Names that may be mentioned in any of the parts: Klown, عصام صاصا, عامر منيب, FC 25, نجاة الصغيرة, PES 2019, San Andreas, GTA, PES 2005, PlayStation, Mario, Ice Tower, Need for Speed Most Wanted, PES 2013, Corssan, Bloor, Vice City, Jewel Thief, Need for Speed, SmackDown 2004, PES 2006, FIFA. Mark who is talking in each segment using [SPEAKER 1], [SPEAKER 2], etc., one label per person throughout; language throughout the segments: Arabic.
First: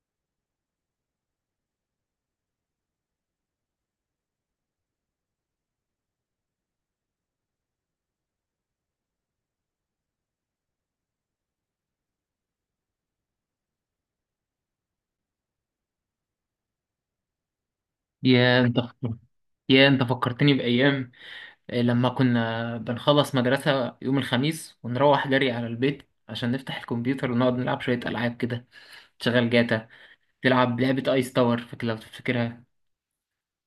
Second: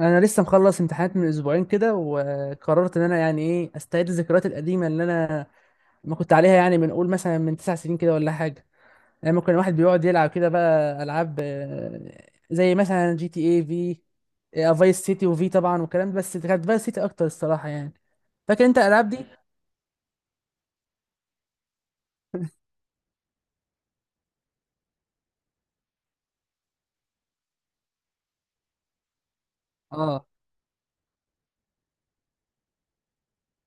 [SPEAKER 1] انا لسه مخلص امتحانات من اسبوعين كده، وقررت ان انا يعني ايه استعيد الذكريات القديمه اللي انا ما كنت عليها، يعني من قول مثلا من 9 سنين كده ولا حاجه. لما كان الواحد بيقعد يلعب كده، بقى العاب زي مثلا جي تي اي في، فايس سيتي وفي طبعا والكلام ده، بس كانت فايس سيتي اكتر الصراحه يعني.
[SPEAKER 2] يا
[SPEAKER 1] فاكر
[SPEAKER 2] انت
[SPEAKER 1] انت الالعاب دي؟
[SPEAKER 2] يا انت فكرتني بأيام. لما كنا بنخلص مدرسة يوم الخميس ونروح جري على البيت، عشان نفتح الكمبيوتر ونقعد نلعب شوية ألعاب كده. تشغل جاتا،
[SPEAKER 1] اه.
[SPEAKER 2] تلعب لعبة ايس تاور. فاكر لو تفتكرها؟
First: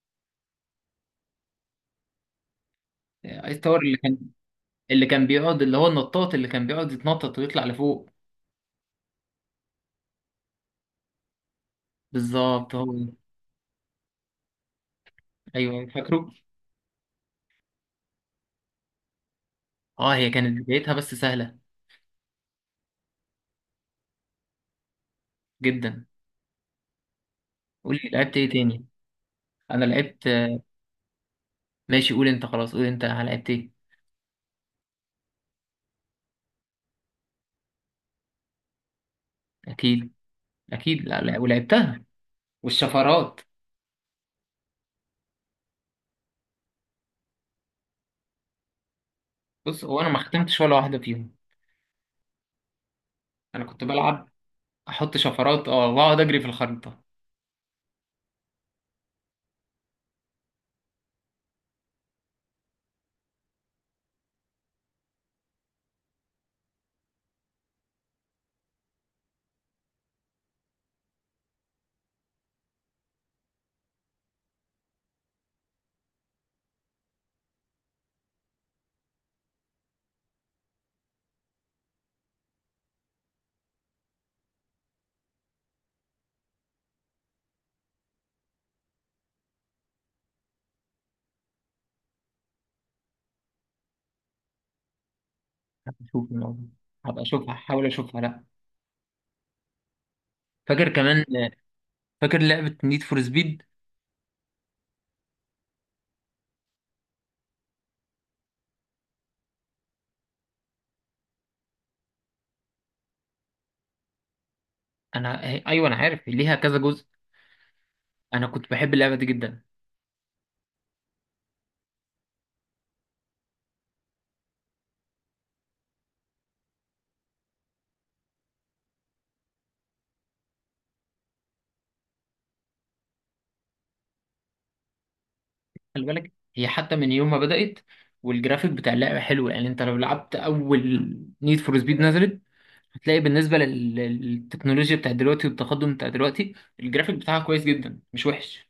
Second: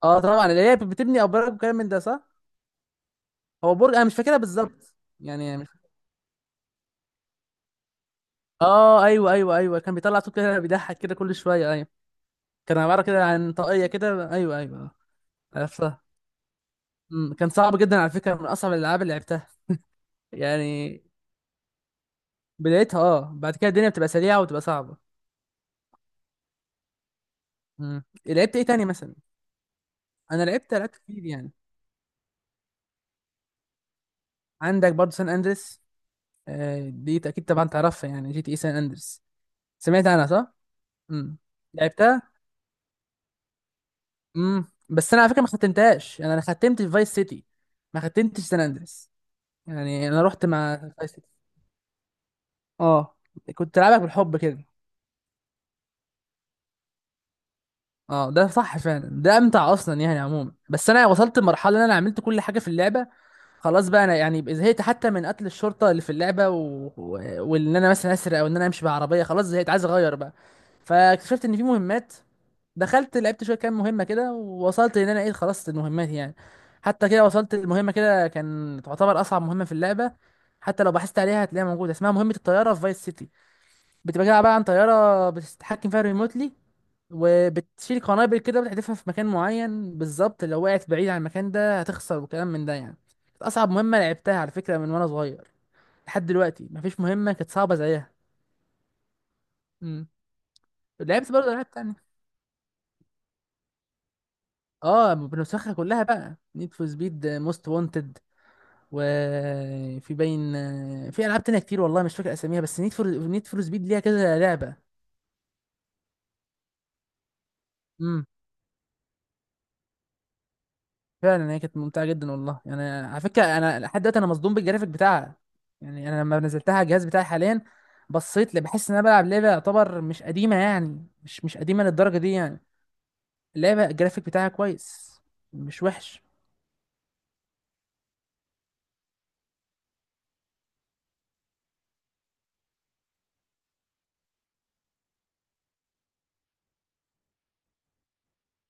[SPEAKER 1] اه طبعا، اللي هي بتبني ابراج وكلام من ده، صح؟
[SPEAKER 2] ايس
[SPEAKER 1] هو
[SPEAKER 2] تاور
[SPEAKER 1] برج،
[SPEAKER 2] اللي
[SPEAKER 1] انا مش
[SPEAKER 2] كان
[SPEAKER 1] فاكرها بالظبط.
[SPEAKER 2] اللي كان
[SPEAKER 1] يعني
[SPEAKER 2] بيقعد،
[SPEAKER 1] مش...
[SPEAKER 2] اللي هو النطاط اللي كان بيقعد يتنطط ويطلع لفوق.
[SPEAKER 1] اه ايوه ايوه ايوه، كان بيطلع صوت كده بيضحك كده كل شويه، ايوه.
[SPEAKER 2] بالظبط
[SPEAKER 1] كان
[SPEAKER 2] هو
[SPEAKER 1] عباره
[SPEAKER 2] ده.
[SPEAKER 1] كده عن طاقيه كده، ايوه ايوه. أه،
[SPEAKER 2] ايوه،
[SPEAKER 1] عرفتها.
[SPEAKER 2] فاكره.
[SPEAKER 1] كان صعب جدا، على فكره من اصعب الالعاب اللي لعبتها.
[SPEAKER 2] اه، هي كانت بدايتها
[SPEAKER 1] يعني
[SPEAKER 2] بس سهلة
[SPEAKER 1] بدايتها، اه، بعد كده الدنيا بتبقى سريعه وتبقى صعبه.
[SPEAKER 2] جدا. قول لي، لعبت ايه
[SPEAKER 1] لعبت ايه
[SPEAKER 2] تاني؟
[SPEAKER 1] تاني مثلا؟
[SPEAKER 2] انا لعبت.
[SPEAKER 1] انا لعبت كتير يعني.
[SPEAKER 2] ماشي، قول انت، خلاص قول انت لعبت ايه.
[SPEAKER 1] عندك برضه سان اندريس، دي اكيد طبعا تعرفها، يعني جي تي اي سان اندريس. سمعت
[SPEAKER 2] اكيد.
[SPEAKER 1] عنها، صح؟
[SPEAKER 2] اكيد، لا
[SPEAKER 1] امم
[SPEAKER 2] لا، ولعبتها،
[SPEAKER 1] لعبتها.
[SPEAKER 2] والشفرات.
[SPEAKER 1] بس انا على فكره، ما ختمتهاش. يعني انا ختمت في فايس سيتي، ما ختمتش سان اندريس.
[SPEAKER 2] بص، هو
[SPEAKER 1] يعني
[SPEAKER 2] انا ما
[SPEAKER 1] انا رحت
[SPEAKER 2] ختمتش ولا
[SPEAKER 1] مع
[SPEAKER 2] واحده
[SPEAKER 1] فايس سيتي،
[SPEAKER 2] فيهم.
[SPEAKER 1] اه.
[SPEAKER 2] انا
[SPEAKER 1] كنت
[SPEAKER 2] كنت
[SPEAKER 1] العبك
[SPEAKER 2] بلعب،
[SPEAKER 1] بالحب كده.
[SPEAKER 2] احط شفرات واقعد اجري في الخريطه.
[SPEAKER 1] اه، ده صح فعلا، ده امتع اصلا يعني عموما. بس انا وصلت لمرحله ان انا عملت كل حاجه في اللعبه، خلاص بقى انا يعني زهقت، حتى من قتل الشرطه اللي في اللعبه، و... وان انا مثلا اسرق، او ان انا امشي بعربيه، خلاص زهقت عايز اغير بقى. فاكتشفت ان في مهمات، دخلت لعبت شويه كام مهمه كده، ووصلت ان انا ايه، خلصت المهمات يعني. حتى كده وصلت المهمه كده، كان تعتبر اصعب مهمه في اللعبه. حتى لو بحثت عليها هتلاقيها موجوده، اسمها مهمه الطياره في فايس سيتي. بتبقى عباره عن طياره بتتحكم فيها ريموتلي، وبتشيل قنابل كده بتحدفها في مكان معين بالظبط. لو وقعت بعيد عن المكان ده هتخسر، وكلام من ده يعني. كانت اصعب مهمه لعبتها على فكره، من وانا صغير. لحد
[SPEAKER 2] اشوف الموضوع.
[SPEAKER 1] دلوقتي مفيش
[SPEAKER 2] هبقى
[SPEAKER 1] مهمه كانت
[SPEAKER 2] اشوفها،
[SPEAKER 1] صعبه
[SPEAKER 2] احاول
[SPEAKER 1] زيها.
[SPEAKER 2] اشوفها، لا.
[SPEAKER 1] امم
[SPEAKER 2] فاكر كمان؟
[SPEAKER 1] لعبت برضه العاب تانية.
[SPEAKER 2] فاكر لعبه نيد فور سبيد؟
[SPEAKER 1] اه، بنسخها كلها بقى، نيد فور سبيد موست وانتد، وفي باين. في العاب تانية كتير، والله مش فاكر اساميها، بس نيد فور سبيد ليها كذا لعبه.
[SPEAKER 2] انا ايوه، انا عارف ليها كذا جزء.
[SPEAKER 1] امم
[SPEAKER 2] انا كنت بحب اللعبه دي جدا.
[SPEAKER 1] فعلا هي كانت ممتعه جدا والله، يعني على فكره انا لحد دلوقتي انا مصدوم بالجرافيك بتاعها. يعني انا لما نزلتها على الجهاز بتاعي حاليا، بصيت لي بحس ان انا بلعب لعبه يعتبر مش قديمه، يعني مش قديمه للدرجه دي يعني. اللعبه الجرافيك بتاعها كويس، مش
[SPEAKER 2] خلي
[SPEAKER 1] وحش.
[SPEAKER 2] بالك، هي حتى من يوم ما بدات والجرافيك بتاع اللعبه حلو. يعني انت لو لعبت اول نيد فور سبيد نزلت، هتلاقي بالنسبه للتكنولوجيا بتاع دلوقتي والتقدم بتاع دلوقتي، الجرافيك بتاعها كويس جدا، مش وحش.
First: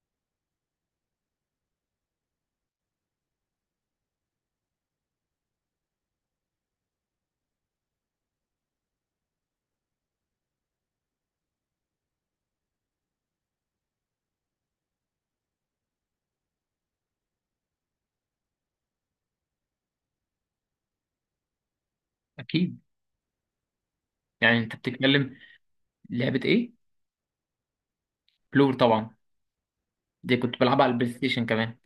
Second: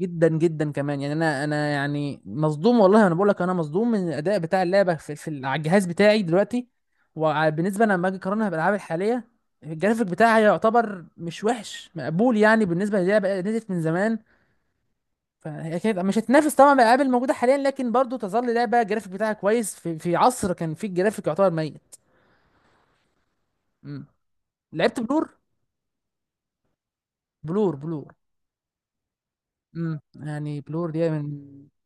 [SPEAKER 1] جدا جدا كمان يعني انا يعني مصدوم والله، انا بقول لك انا مصدوم من الاداء بتاع اللعبه على الجهاز بتاعي دلوقتي. وبالنسبه لما اجي اقارنها بالالعاب الحاليه، الجرافيك بتاعها يعتبر مش وحش، مقبول يعني بالنسبه للعبه نزلت من زمان. فهي كانت مش هتنافس طبعا الالعاب الموجوده حاليا، لكن برضو تظل لعبه الجرافيك بتاعها كويس في عصر كان فيه الجرافيك يعتبر ميت.
[SPEAKER 2] اكيد.
[SPEAKER 1] امم
[SPEAKER 2] يعني انت
[SPEAKER 1] لعبت بلور،
[SPEAKER 2] بتتكلم. لعبة ايه؟
[SPEAKER 1] بلور بلور.
[SPEAKER 2] بلور طبعا، دي كنت
[SPEAKER 1] يعني
[SPEAKER 2] بلعبها
[SPEAKER 1] بلور
[SPEAKER 2] على
[SPEAKER 1] دي
[SPEAKER 2] البلاي
[SPEAKER 1] من،
[SPEAKER 2] ستيشن كمان.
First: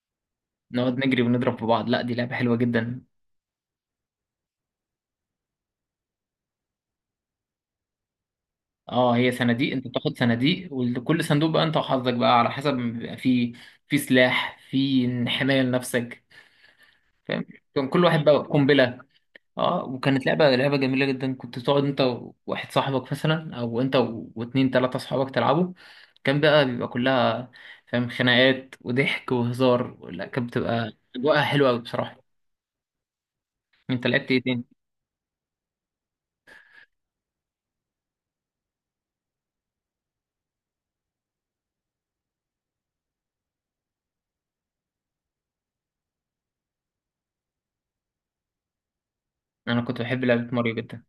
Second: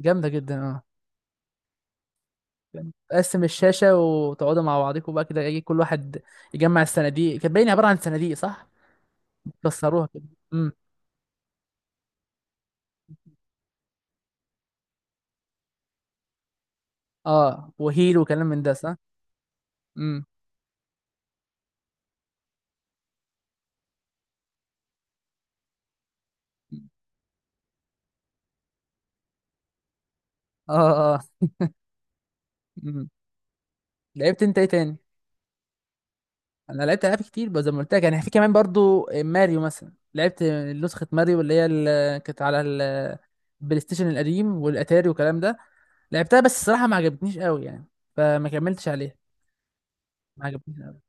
[SPEAKER 1] جامده جدا اه.
[SPEAKER 2] نقعد نجري ونضرب في بعض. لا دي لعبة حلوة جدا.
[SPEAKER 1] تقسم الشاشه وتقعدوا مع بعضكم بقى كده، يجي كل واحد يجمع الصناديق. كانت باينه عباره عن صناديق، صح؟
[SPEAKER 2] اه، هي صناديق. انت
[SPEAKER 1] كسروها
[SPEAKER 2] بتاخد
[SPEAKER 1] كده.
[SPEAKER 2] صناديق،
[SPEAKER 1] امم
[SPEAKER 2] وكل صندوق بقى انت وحظك بقى، على حسب ما بيبقى في. في سلاح، في حماية لنفسك. فاهم.
[SPEAKER 1] اه،
[SPEAKER 2] كان كل
[SPEAKER 1] وهيل
[SPEAKER 2] واحد بقى
[SPEAKER 1] وكلام من ده، صح.
[SPEAKER 2] قنبلة. اه،
[SPEAKER 1] امم
[SPEAKER 2] وكانت لعبة جميلة جدا. كنت تقعد انت وواحد صاحبك مثلا، او انت واتنين تلاتة صحابك تلعبوا. كان بقى بيبقى كلها، فاهم، خناقات وضحك وهزار. لا كانت
[SPEAKER 1] اه
[SPEAKER 2] بتبقى
[SPEAKER 1] اه
[SPEAKER 2] اجواءها حلوة أوي بصراحة.
[SPEAKER 1] امم
[SPEAKER 2] انت لعبت ايه
[SPEAKER 1] لعبت انت
[SPEAKER 2] تاني؟
[SPEAKER 1] ايه تاني؟ انا لعبت العاب كتير بقى، زي ما قلت لك يعني، في كمان برضو ماريو مثلا لعبت. نسخه ماريو اللي كانت على البلاي ستيشن القديم والاتاري والكلام ده. لعبتها، بس الصراحه ما عجبتنيش قوي يعني، فما كملتش عليها.
[SPEAKER 2] انا كنت بحب
[SPEAKER 1] ما
[SPEAKER 2] لعبة ماريو
[SPEAKER 1] عجبتنيش قوي
[SPEAKER 2] جدا.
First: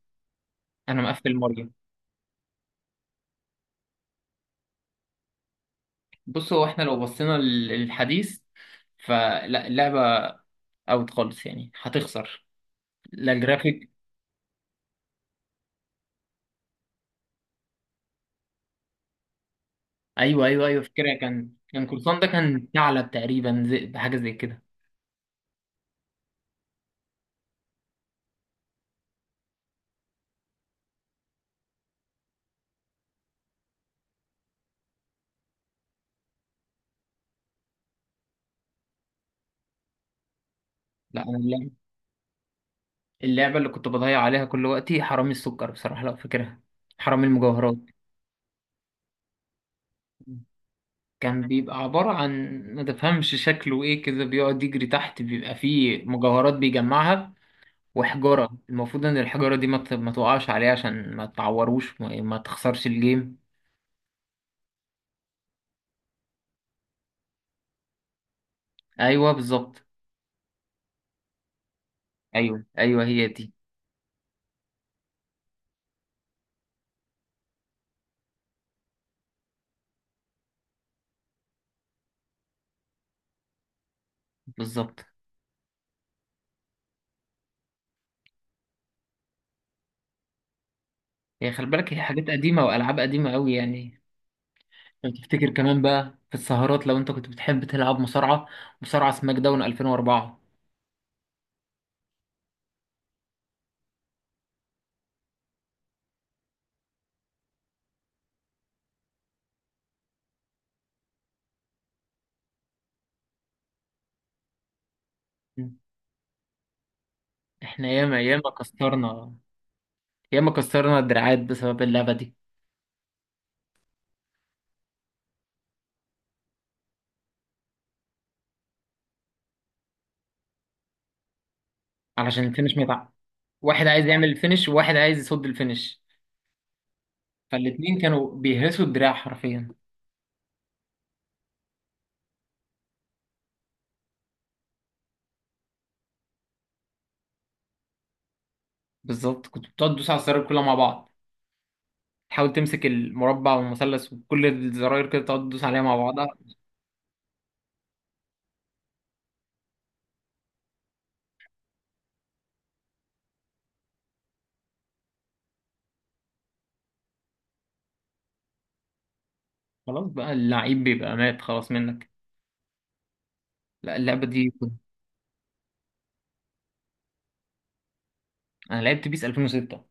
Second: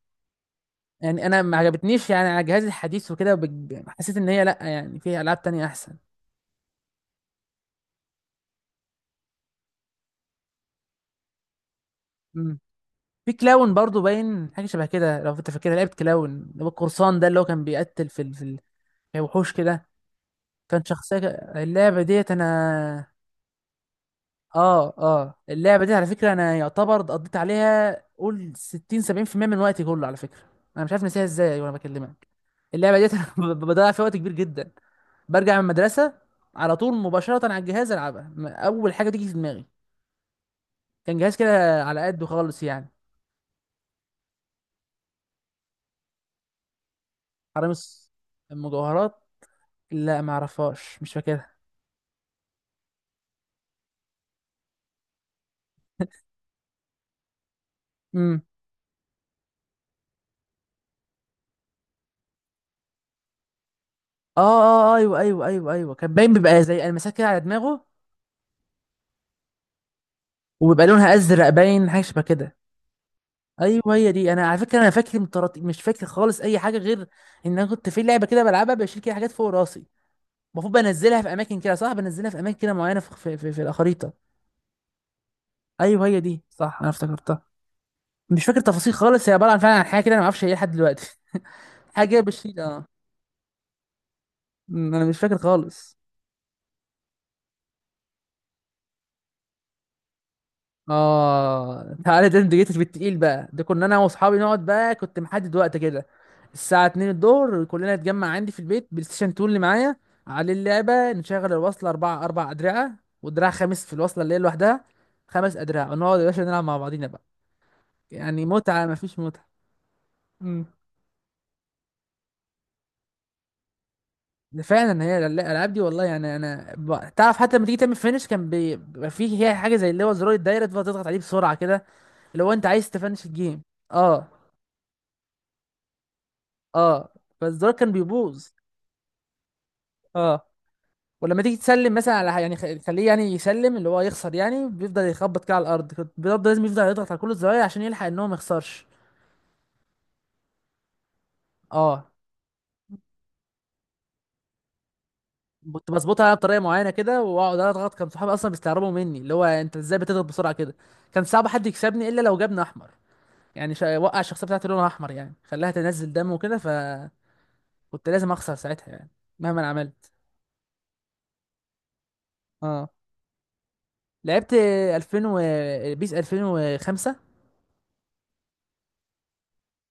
[SPEAKER 2] انا
[SPEAKER 1] يعني.
[SPEAKER 2] مقفل
[SPEAKER 1] انا ما
[SPEAKER 2] ماريو.
[SPEAKER 1] عجبتنيش يعني على جهازي الحديث وكده، حسيت ان هي لا، يعني في العاب تانية احسن.
[SPEAKER 2] بص، هو احنا لو بصينا للحديث، فلا اللعبة اوت خالص، يعني هتخسر.
[SPEAKER 1] امم في
[SPEAKER 2] لا
[SPEAKER 1] كلاون
[SPEAKER 2] الجرافيك.
[SPEAKER 1] برضو باين حاجه شبه كده، لو انت فاكرها. لعبت كلاون اللي هو القرصان ده، اللي هو كان بيقتل في وحوش كده.
[SPEAKER 2] ايوه ايوه ايوه،
[SPEAKER 1] كان
[SPEAKER 2] فاكرها.
[SPEAKER 1] شخصيه.
[SPEAKER 2] كان
[SPEAKER 1] اللعبه
[SPEAKER 2] كورسان، ده
[SPEAKER 1] ديت
[SPEAKER 2] كان
[SPEAKER 1] انا
[SPEAKER 2] ثعلب تقريبا، زي حاجة زي كده.
[SPEAKER 1] اه اه اللعبه دي على فكره، انا يعتبر قضيت عليها قول 60 70% من وقتي كله على فكره. انا مش عارف نسيها ازاي وانا بكلمك. اللعبه ديت انا بضيع فيها وقت كبير جدا. برجع من المدرسه على طول مباشره على الجهاز العبها، اول حاجه تيجي في دماغي. كان
[SPEAKER 2] لا
[SPEAKER 1] جهاز
[SPEAKER 2] انا
[SPEAKER 1] كده على قده خالص يعني.
[SPEAKER 2] اللعبة اللي كنت بضيع عليها كل وقتي، حرامي السكر، بصراحة، لو فاكرها. حرامي
[SPEAKER 1] حرامي
[SPEAKER 2] المجوهرات.
[SPEAKER 1] المجوهرات؟ لا، ما اعرفهاش، مش
[SPEAKER 2] كان
[SPEAKER 1] فاكرها.
[SPEAKER 2] بيبقى عبارة عن، ما تفهمش شكله ايه كده، بيقعد يجري تحت، بيبقى فيه مجوهرات بيجمعها.
[SPEAKER 1] امم
[SPEAKER 2] وحجارة، المفروض ان الحجارة دي ما تقعش عليه، عشان ما تعوروش، ما تخسرش الجيم.
[SPEAKER 1] ايوه ايوه ايوه ايوه، كان باين بيبقى زي المسات كده على دماغه،
[SPEAKER 2] ايوه بالظبط.
[SPEAKER 1] وبيبقى لونها ازرق، باين حاجه شبه كده.
[SPEAKER 2] ايوه ايوه هي دي.
[SPEAKER 1] ايوه هي دي. انا على فكره انا فاكر من طراطيف، مش فاكر خالص اي حاجه غير ان انا كنت في لعبه كده بلعبها، بشيل كده حاجات فوق راسي، المفروض بنزلها في اماكن كده، صح، بنزلها في اماكن كده معينه في الخريطه.
[SPEAKER 2] بالظبط
[SPEAKER 1] ايوه هي دي صح، انا افتكرتها. مش فاكر تفاصيل خالص، هي عباره عن فعلا عن حاجه كده انا ما اعرفش هي إيه لحد دلوقتي.
[SPEAKER 2] هي. خلي بالك، هي
[SPEAKER 1] حاجه
[SPEAKER 2] حاجات
[SPEAKER 1] بشيل،
[SPEAKER 2] قديمة
[SPEAKER 1] اه.
[SPEAKER 2] والعاب قديمة قوي يعني.
[SPEAKER 1] انا
[SPEAKER 2] لو
[SPEAKER 1] مش فاكر
[SPEAKER 2] تفتكر كمان،
[SPEAKER 1] خالص.
[SPEAKER 2] بقى في السهرات، لو انت كنت بتحب تلعب مصارعة، مصارعة سماك داون 2004.
[SPEAKER 1] اه تعالى، ده انت جيتش بالتقيل بقى، ده كنا انا واصحابي نقعد بقى، كنت محدد وقت كده، الساعه 2 الظهر كلنا نتجمع عندي في البيت، بلاي ستيشن 2 اللي معايا على اللعبه. نشغل الوصله، اربعه اربع ادرعه، ودراع خامس في الوصله اللي هي لوحدها، 5 ادراع، ونقعد يا باشا نلعب مع بعضينا بقى.
[SPEAKER 2] احنا ياما
[SPEAKER 1] يعني
[SPEAKER 2] ياما
[SPEAKER 1] متعه مفيش
[SPEAKER 2] كسرنا،
[SPEAKER 1] متعه.
[SPEAKER 2] ياما
[SPEAKER 1] مم.
[SPEAKER 2] كسرنا الدراعات بسبب اللعبة دي.
[SPEAKER 1] ده فعلا، هي الالعاب دي والله يعني. انا تعرف، حتى لما تيجي تعمل فينش، كان بيبقى فيه، هي حاجه زي اللي هو زرار الدايره، تفضل تضغط عليه بسرعه كده،
[SPEAKER 2] علشان
[SPEAKER 1] لو انت
[SPEAKER 2] الفينش ما
[SPEAKER 1] عايز
[SPEAKER 2] يتع-.
[SPEAKER 1] تفنش الجيم.
[SPEAKER 2] واحد عايز
[SPEAKER 1] اه
[SPEAKER 2] يعمل الفينش وواحد عايز يصد الفينش.
[SPEAKER 1] اه، فالزرار كان
[SPEAKER 2] فالاتنين كانوا
[SPEAKER 1] بيبوظ.
[SPEAKER 2] بيهرسوا الدراع حرفيا.
[SPEAKER 1] اه، ولما تيجي تسلم مثلا على يعني خليه يعني يسلم اللي هو يخسر، يعني بيفضل يخبط كده على الارض، كنت بيفضل لازم يفضل يضغط على كل الزراير عشان يلحق ان هو ما يخسرش.
[SPEAKER 2] بالظبط، كنت بتقعد تدوس على الزراير كلها مع بعض،
[SPEAKER 1] اه،
[SPEAKER 2] تحاول تمسك المربع والمثلث وكل الزراير كده، تقعد تدوس عليها
[SPEAKER 1] كنت
[SPEAKER 2] مع
[SPEAKER 1] بظبطها
[SPEAKER 2] بعضها.
[SPEAKER 1] انا بطريقه معينه كده واقعد اضغط، كان صحابي اصلا بيستغربوا مني اللي هو انت ازاي بتضغط بسرعه كده. كان صعب حد يكسبني الا لو جابني احمر. يعني وقع الشخصيه بتاعتي لونها احمر يعني، خلاها تنزل دم وكده، فكنت لازم اخسر ساعتها يعني، مهما انا
[SPEAKER 2] خلاص
[SPEAKER 1] عملت.
[SPEAKER 2] بقى، اللعيب بيبقى مات خلاص منك.
[SPEAKER 1] اه،
[SPEAKER 2] لا اللعبة دي
[SPEAKER 1] لعبت
[SPEAKER 2] كنت.
[SPEAKER 1] 2000 و بيس 2005.
[SPEAKER 2] انا لعبت بيس 2006.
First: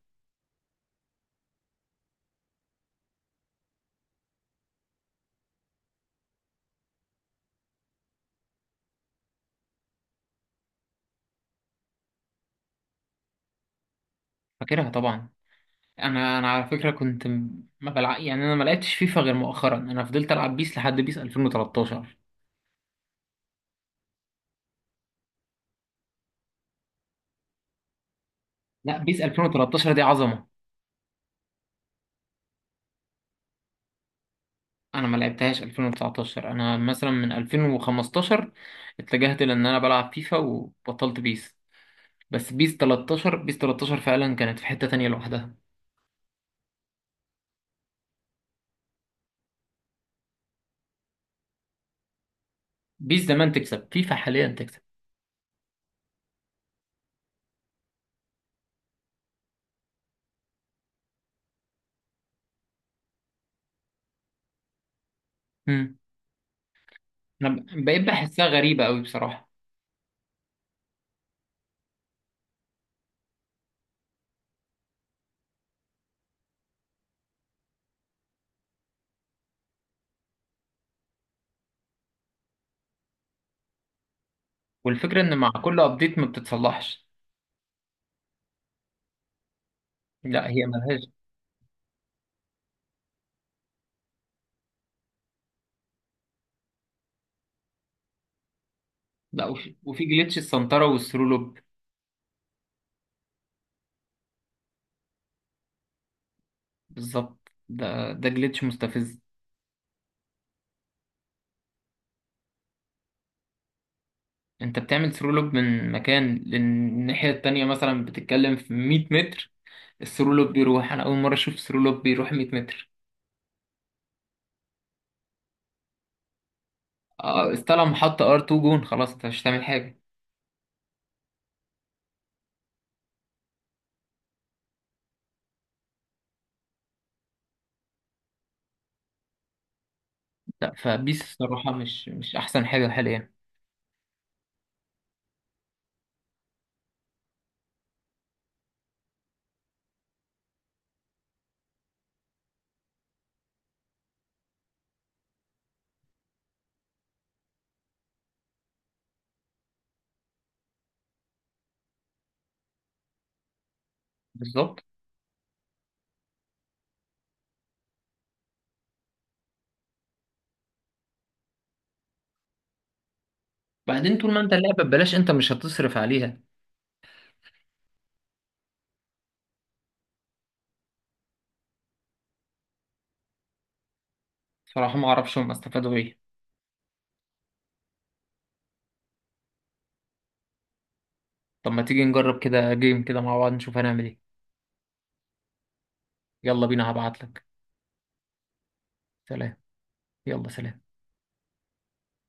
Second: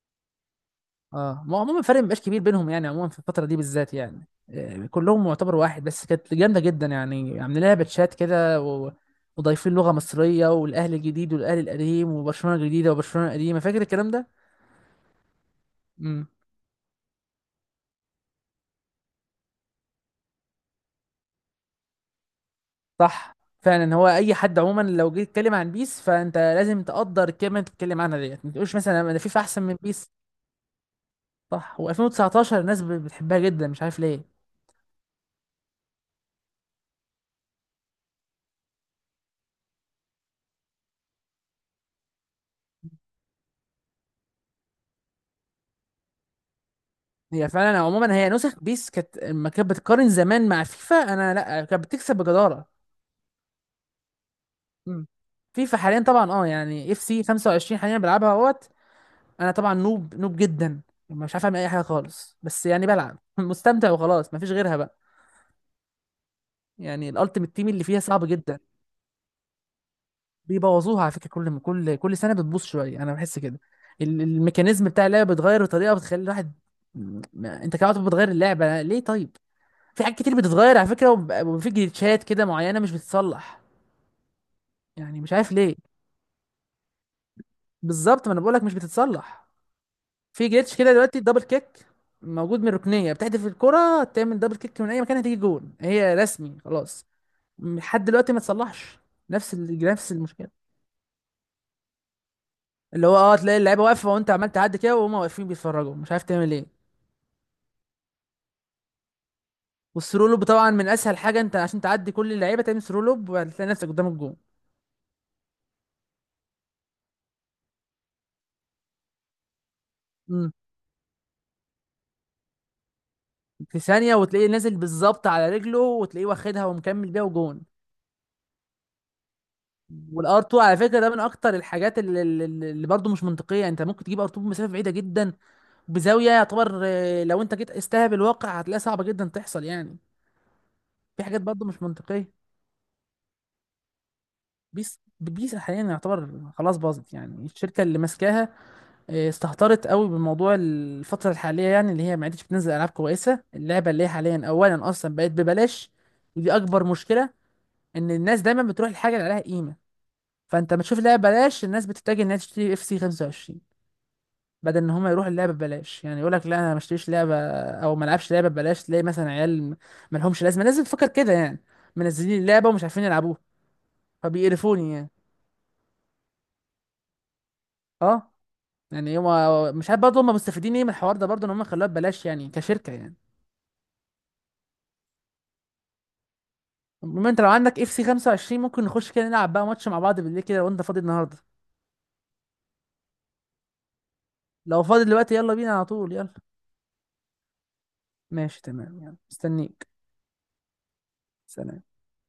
[SPEAKER 1] اه ما هو عموما الفرق مبقاش كبير بينهم، يعني عموما في الفترة دي بالذات يعني، كلهم معتبر واحد، بس كانت جامدة جدا يعني، عاملين لها باتشات كده وضايفين لغة مصرية والأهلي الجديد والأهلي القديم وبرشلونة الجديدة وبرشلونة القديمة، فاكر الكلام ده؟
[SPEAKER 2] فاكرها طبعا.
[SPEAKER 1] امم
[SPEAKER 2] انا على فكرة، كنت م- ما بلع... يعني انا ما لعبتش فيفا غير مؤخرا، انا فضلت العب بيس لحد بيس 2013.
[SPEAKER 1] صح فعلا، هو أي حد عموما لو جيت تتكلم عن بيس فأنت لازم تقدر الكلمة اللي بتتكلم عنها ديت، ما تقولش
[SPEAKER 2] لا،
[SPEAKER 1] مثلا أنا
[SPEAKER 2] بيس
[SPEAKER 1] فيفا أحسن من
[SPEAKER 2] 2013 دي
[SPEAKER 1] بيس.
[SPEAKER 2] عظمة.
[SPEAKER 1] صح، و2019 الناس بتحبها جدا مش عارف ليه.
[SPEAKER 2] انا ما لعبتهاش 2019، انا مثلا من 2015 اتجهت لان انا بلعب فيفا وبطلت بيس. بس بيس 13، بيس 13 فعلا كانت في حتة تانية لوحدها.
[SPEAKER 1] هي فعلا عموما، هي نسخ بيس كانت لما كانت بتقارن زمان مع فيفا، انا لا، كانت بتكسب بجداره.
[SPEAKER 2] بيس زمان تكسب، فيفا حاليا تكسب.
[SPEAKER 1] مم. فيفا حاليا طبعا، اه يعني اف سي 25 حاليا بلعبها اهوت. انا طبعا نوب نوب جدا، مش عارف اعمل اي حاجه خالص، بس يعني بلعب مستمتع وخلاص، مفيش غيرها بقى.
[SPEAKER 2] امم
[SPEAKER 1] يعني الالتيميت
[SPEAKER 2] انا
[SPEAKER 1] تيم اللي فيها
[SPEAKER 2] بقيت
[SPEAKER 1] صعب
[SPEAKER 2] بحسها
[SPEAKER 1] جدا.
[SPEAKER 2] غريبة قوي بصراحة.
[SPEAKER 1] بيبوظوها على فكره، كل سنه بتبوظ شويه، انا بحس كده. الميكانيزم بتاع اللعبه بيتغير بطريقه بتخلي الواحد، انت كده بتغير اللعبه ليه طيب؟ في حاجات كتير بتتغير على فكره، وفي جليتشات كده معينه مش بتتصلح،
[SPEAKER 2] والفكرة
[SPEAKER 1] يعني مش
[SPEAKER 2] ان مع
[SPEAKER 1] عارف ليه.
[SPEAKER 2] كل ابديت ما بتتصلحش.
[SPEAKER 1] بالظبط، ما انا بقولك مش بتتصلح. في
[SPEAKER 2] لا هي
[SPEAKER 1] جليتش كده
[SPEAKER 2] ملهاش.
[SPEAKER 1] دلوقتي دبل كيك، موجود من ركنيه بتحدف الكره تعمل دبل كيك من اي مكان، هتيجي جون هي رسمي خلاص، لحد دلوقتي ما تصلحش.
[SPEAKER 2] لا، وفي, وفي
[SPEAKER 1] نفس
[SPEAKER 2] جليتش
[SPEAKER 1] المشكله،
[SPEAKER 2] السنترة والثرو لوب.
[SPEAKER 1] اللي هو، اه، تلاقي اللعيبه واقفه وانت عمال تعدي كده، وهم واقفين بيتفرجوا مش عارف تعمل ايه.
[SPEAKER 2] بالظبط، ده جليتش مستفز.
[SPEAKER 1] والثرو لوب طبعا من اسهل حاجه، انت عشان تعدي كل اللعيبه تعمل ثرو لوب وهتلاقي نفسك قدام الجون.
[SPEAKER 2] انت بتعمل ثرو لوب من مكان للناحية التانية، مثلا بتتكلم في 100 متر. الثرو لوب
[SPEAKER 1] امم
[SPEAKER 2] بيروح، انا اول مرة اشوف ثرو لوب بيروح 100 متر.
[SPEAKER 1] في ثانيه وتلاقيه نازل بالظبط على رجله، وتلاقيه واخدها ومكمل بيها،
[SPEAKER 2] اه،
[SPEAKER 1] وجون.
[SPEAKER 2] استلم، حط ار 2، جون، خلاص انت مش هتعمل حاجة.
[SPEAKER 1] والار 2 على فكره، ده من اكتر الحاجات اللي برضه مش منطقيه. انت ممكن تجيب ار 2 بمسافه بعيده جدا، بزاويه يعتبر، لو انت جيت استهب الواقع هتلاقيها صعبه جدا تحصل يعني.
[SPEAKER 2] لا، فبيس
[SPEAKER 1] في حاجات برضه
[SPEAKER 2] الصراحة
[SPEAKER 1] مش
[SPEAKER 2] مش
[SPEAKER 1] منطقيه.
[SPEAKER 2] مش أحسن حاجة حاليا.
[SPEAKER 1] بيس حاليا يعتبر خلاص باظت، يعني الشركه اللي ماسكاها استهترت قوي بموضوع الفتره الحاليه يعني، اللي هي ما عادتش بتنزل العاب كويسه. اللعبه اللي هي حاليا اولا اصلا بقت ببلاش، ودي اكبر مشكله، ان الناس دايما بتروح الحاجه اللي عليها قيمه. فانت ما تشوف لعبه ببلاش، الناس بتتجه انها تشتري اف سي 25 بدل
[SPEAKER 2] بالظبط.
[SPEAKER 1] ان هم يروحوا اللعبه ببلاش، يعني يقول لك لا انا ما اشتريش لعبه، او ما العبش لعبه ببلاش تلاقي مثلا عيال ما لهمش لازمه، لازم تفكر كده يعني، منزلين اللعبه ومش عارفين يلعبوها،
[SPEAKER 2] بعدين طول ما أنت اللعبة
[SPEAKER 1] فبيقرفوني يعني.
[SPEAKER 2] ببلاش، أنت مش هتصرف عليها.
[SPEAKER 1] اه، يعني هما مش عارف برضه هم مستفيدين ايه من الحوار ده برضه ان هم خلوها ببلاش يعني كشركه يعني.
[SPEAKER 2] صراحة، ما أعرفش هم استفادوا إيه.
[SPEAKER 1] المهم انت لو عندك اف سي 25 ممكن نخش كده نلعب بقى ماتش مع بعض بالليل كده، لو انت فاضي النهارده.
[SPEAKER 2] طب ما تيجي نجرب كده جيم كده مع بعض، نشوف هنعمل إيه.
[SPEAKER 1] لو فاضي دلوقتي، يلا بينا على طول، يلا.
[SPEAKER 2] يلا بينا، هبعتلك.
[SPEAKER 1] ماشي تمام، يلا
[SPEAKER 2] سلام.
[SPEAKER 1] مستنيك.
[SPEAKER 2] يلا سلام.
[SPEAKER 1] سلام.